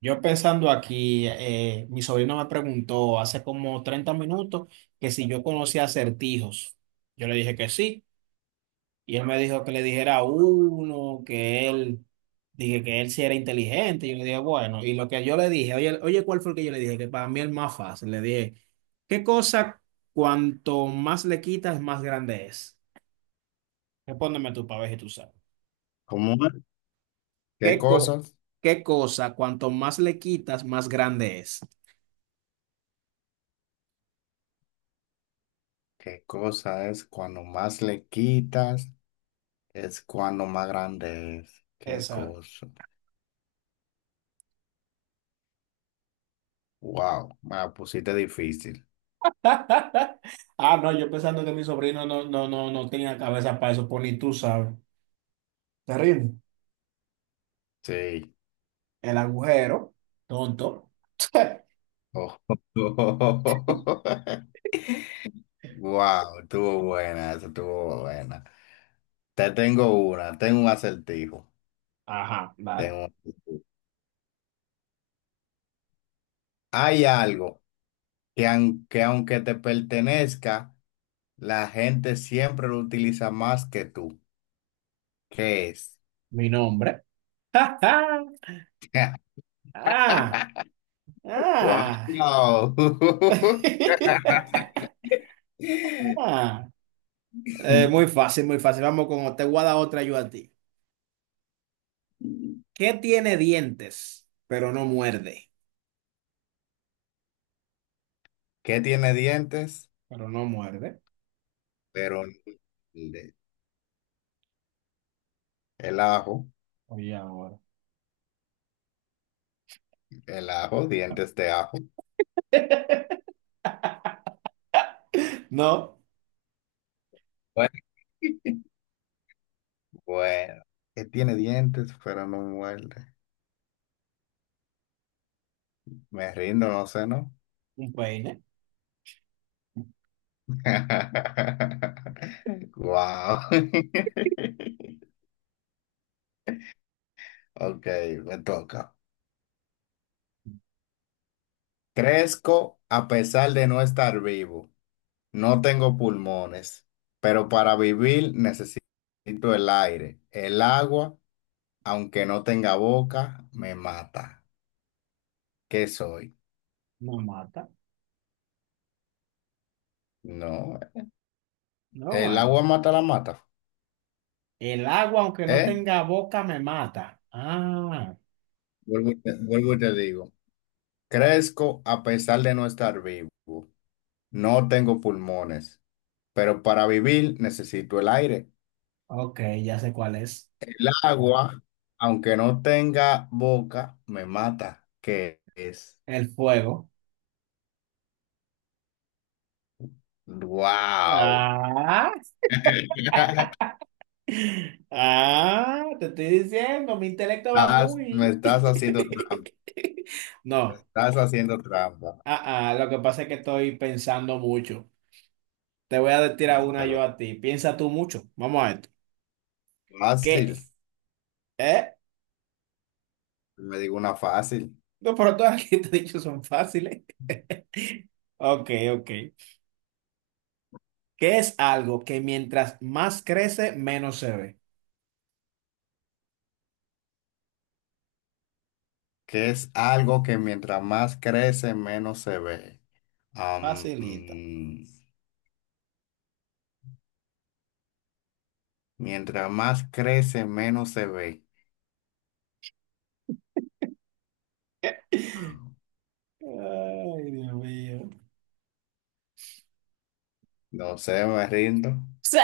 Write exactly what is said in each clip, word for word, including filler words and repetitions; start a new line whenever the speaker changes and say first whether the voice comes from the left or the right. right: Yo pensando aquí, eh, mi sobrino me preguntó hace como treinta minutos que si yo conocía acertijos. Yo le dije que sí, y él me dijo que le dijera uno, que él, dije que él sí era inteligente. Yo le dije, bueno, y lo que yo le dije, oye, oye, ¿cuál fue el que yo le dije? Que para mí el más fácil. Le dije, ¿qué cosa cuanto más le quitas, más grande es? Respóndeme tú para ver si tú sabes.
left: ¿Cómo es? ¿Qué
right: ¿Qué co-
left: cosas?
right: ¿Qué cosa cuanto más le quitas, más grande es?
left: ¿Qué cosa es cuando más le quitas? Es cuando más grande es. ¿Qué
right: Exacto.
left: cosa? Wow, me la pusiste difícil.
right: Ah, no, yo pensando que mi sobrino no, no, no, no tenía cabeza para eso, pues ni tú sabes. Terrible.
left: Sí.
right: El agujero, tonto.
left: Oh. Wow, estuvo buena, eso estuvo buena. Te tengo una, tengo un acertijo.
right: Ajá, vale.
left: Tengo un acertijo. Hay algo que aunque, aunque te pertenezca, la gente siempre lo utiliza más que tú. ¿Qué es?
right: Mi nombre. Ah, ah.
left: ¡Wow!
right: Ah. Eh, muy fácil, muy fácil. Vamos con otra. Te voy a dar otra yo a ti. ¿Qué tiene dientes, pero no muerde?
left: ¿Qué tiene dientes?
right: Pero no muerde.
left: Pero no de- el ajo,
right: Oye, ahora.
left: el ajo, dientes de ajo.
right: No,
left: Bueno, bueno. ¿Qué tiene dientes pero no muerde? Me rindo, no sé, ¿no?
right: un peine,
left: Wow. Ok, me toca. Crezco a pesar de no estar vivo. No tengo pulmones, pero para vivir necesito el aire. El agua, aunque no tenga boca, me mata. ¿Qué soy?
right: no mata,
left: No,
right: no
left: el agua
right: algo.
left: mata la mata.
right: El agua, aunque no
left: ¿Eh?
right: tenga boca, me mata. Ah,
left: Vuelvo y te, vuelvo y te digo. Crezco a pesar de no estar vivo. No tengo pulmones, pero para vivir necesito el aire.
right: ok, ya sé cuál es.
left: El agua, aunque no tenga boca, me mata. ¿Qué es?
right: El fuego.
left: ¡Wow!
right: Ah, ah, te estoy diciendo, mi intelecto va
left: Estás- me
right: muy.
left: estás haciendo trampa,
right: No,
left: estás haciendo trampa.
right: ah, ah, lo que pasa es que estoy pensando mucho. Te voy a tirar una yo
left: Pero
right: a ti. Piensa tú mucho. Vamos a esto.
left: fácil,
right: ¿Qué? ¿Eh?
left: me digo una fácil,
right: No, pero todas las que te he dicho son fáciles. Ok, ok. ¿Qué es algo que mientras más crece, menos se ve?
left: que es algo que mientras más crece, menos se ve. Am,
right: Facilita.
left: mm, mientras más crece, menos se ve.
right: Ay, Dios mío.
left: No sé, me rindo.
right: Sí.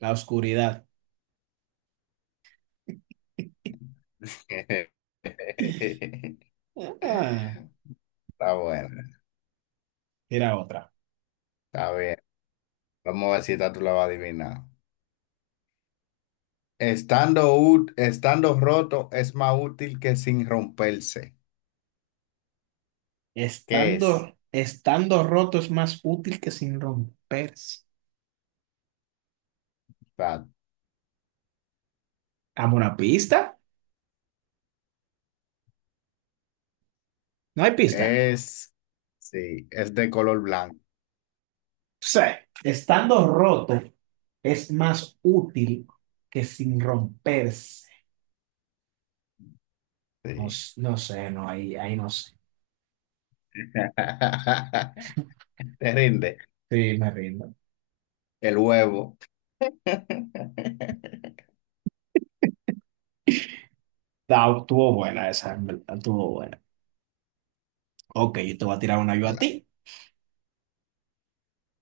right: La oscuridad.
left: Está
right: Ah,
left: bueno,
right: mira otra.
left: está bien. Vamos a ver si esta tú la vas a adivinar. Estando, ú- estando roto es más útil que sin romperse. ¿Qué es?
right: Estando, estando roto es más útil que sin romperse.
left: Está
right: ¿A una pista? No hay pista.
left: Es, sí, es de color blanco.
right: Sí. Estando roto es más útil que sin romperse. No,
left: Sí.
right: s- no sé, no, ahí, ahí no sé.
left: Te rinde.
right: Sí, me rindo.
left: El huevo.
right: Ah, estuvo buena esa, en verdad, estuvo buena. Ok, yo te voy a tirar una yo a
left: Claro.
right: ti.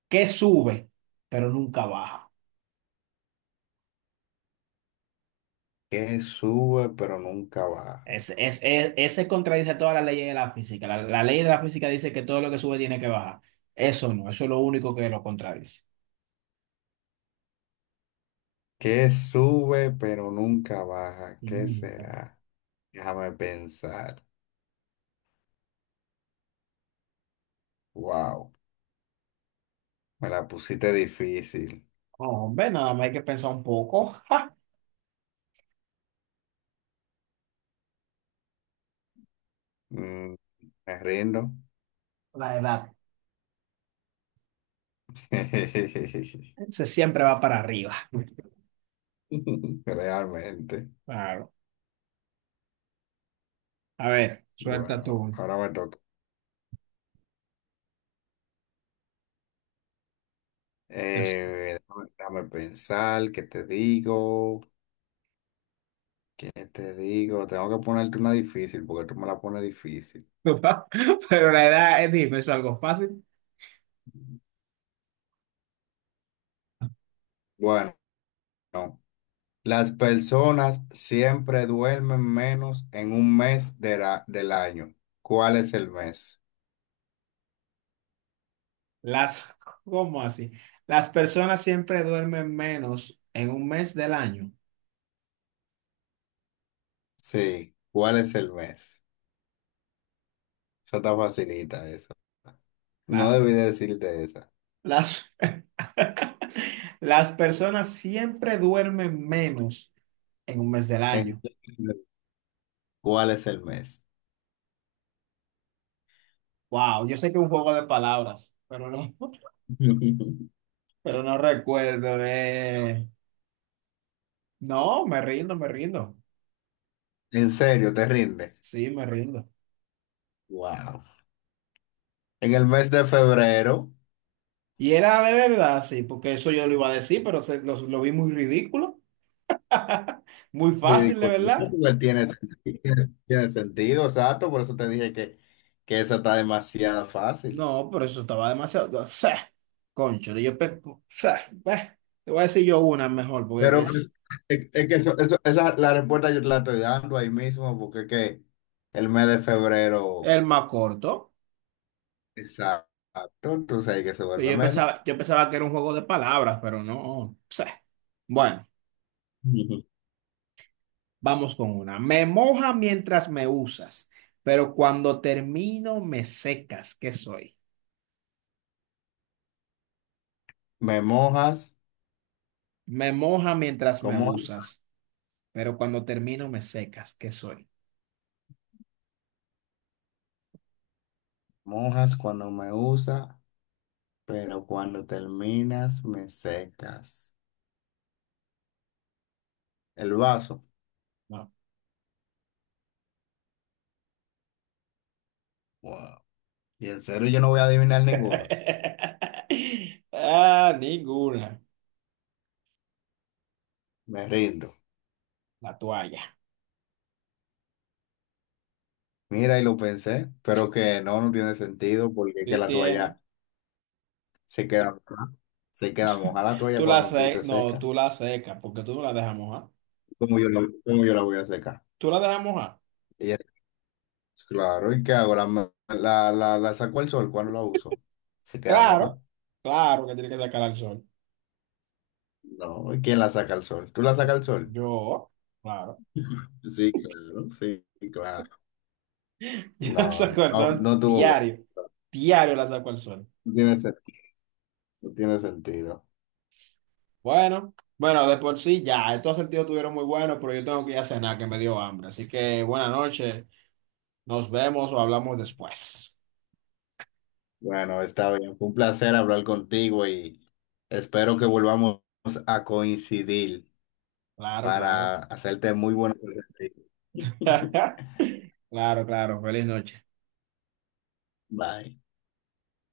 right: Que sube, pero nunca baja.
left: Que sube pero nunca baja.
right: Es, es, es- ese contradice todas las leyes de la física. La, la ley de la física dice que todo lo que sube tiene que bajar. Eso no, eso es lo único que lo contradice.
left: Que sube pero nunca baja. ¿Qué
right: Nunca.
left: será? Déjame pensar. Wow, me la pusiste difícil.
right: Hombre, nada más hay que pensar un poco. ¡Ja!
left: Mm, me rindo.
right: La edad. Se siempre va para arriba.
left: Realmente.
right: Claro. A ver, suelta
left: Bueno,
right: tú.
left: ahora me toca.
right: Eso.
left: Eh, déjame, déjame pensar, ¿qué te digo? ¿Qué te digo? Tengo que ponerte una difícil porque tú me la pones difícil.
right: Pero la edad, eh, dime, ¿eso es algo fácil?
left: Bueno, las personas siempre duermen menos en un mes de la- del año. ¿Cuál es el mes?
right: Las, ¿cómo así? Las personas siempre duermen menos en un mes del año.
left: Sí, ¿cuál es el mes? Eso está facilita, esa. No
right: Las,
left: debí decirte esa.
right: las Las personas siempre duermen menos en un mes del año.
left: Entiende ¿cuál es el mes?
right: Wow, yo sé que es un juego de palabras, pero no, pero no recuerdo de... No, me rindo, me rindo.
left: ¿En serio, te rinde?
right: Sí, me rindo.
left: Wow. En el mes de febrero.
right: Y era de verdad, sí, porque eso yo lo iba a decir, pero se- lo, lo vi muy ridículo, muy fácil, de
left: Ridiculito,
right: verdad.
left: igual tiene, sentido, tiene tiene sentido, exacto, por eso te dije que, que esa está demasiado fácil.
right: No, pero eso estaba demasiado... O sea, concho, yo... pe- o sea, bah, te voy a decir yo una mejor, porque que
left: Pero pues,
right: es
left: es, es que eso- eso- esa, la respuesta yo te la estoy dando ahí mismo, porque es que el mes de febrero,
right: el más corto.
left: exacto, entonces ahí que se
right: Pero
left: vuelve
right: Yo
left: menos.
right: pensaba, yo pensaba que era un juego de palabras, pero no. Pse. Bueno,
left: Ujú.
right: vamos con una. Me moja mientras me usas, pero cuando termino me secas. ¿Qué soy?
left: Me mojas,
right: Me moja mientras me
left: como
right: usas, pero cuando termino me secas. ¿Qué soy?
left: Mojas cuando me usa, pero cuando terminas me secas. El vaso,
right: No.
left: wow. Y en serio yo no voy a adivinar ninguno,
right: Ah, ninguna.
left: me rindo.
right: La toalla.
left: Mira, y lo pensé, pero que no, no tiene sentido porque es que
right: Sí
left: la
right: tiene.
left: toalla se queda, mojada, se queda moja la toalla
right: Tú la
left: cuando tú
right: se
left: te
right: No,
left: secas.
right: tú la secas porque tú no la dejas mojar.
left: ¿Cómo yo la, ¿cómo yo la voy a secar?
right: Tú la dejas mojar.
left: Y es claro, ¿y qué hago? ¿La, ma- la, la, la saco al sol cuando la uso? ¿Se queda moja?
right: Claro, claro que tiene que sacar al sol.
left: No, ¿y quién la saca al sol? ¿Tú la sacas al sol?
right: Yo, claro.
left: Sí, claro, sí, claro.
right: Yo la
left: No,
right: saco al
left: no,
right: sol
left: no tuvo bueno.
right: diario. Diario la saco al sol.
left: No tiene, sen- no tiene sentido.
right: Bueno, bueno, de por sí ya. Estos sentidos estuvieron muy buenos, pero yo tengo que ir a cenar, que me dio hambre. Así que buenas noches. Nos vemos o hablamos después.
left: Bueno, está bien. Fue un placer hablar contigo y espero que volvamos a coincidir.
right: Claro,
left: Para
right: claro.
left: hacerte muy buena.
right: Claro, claro. Feliz noche.
left: Bye.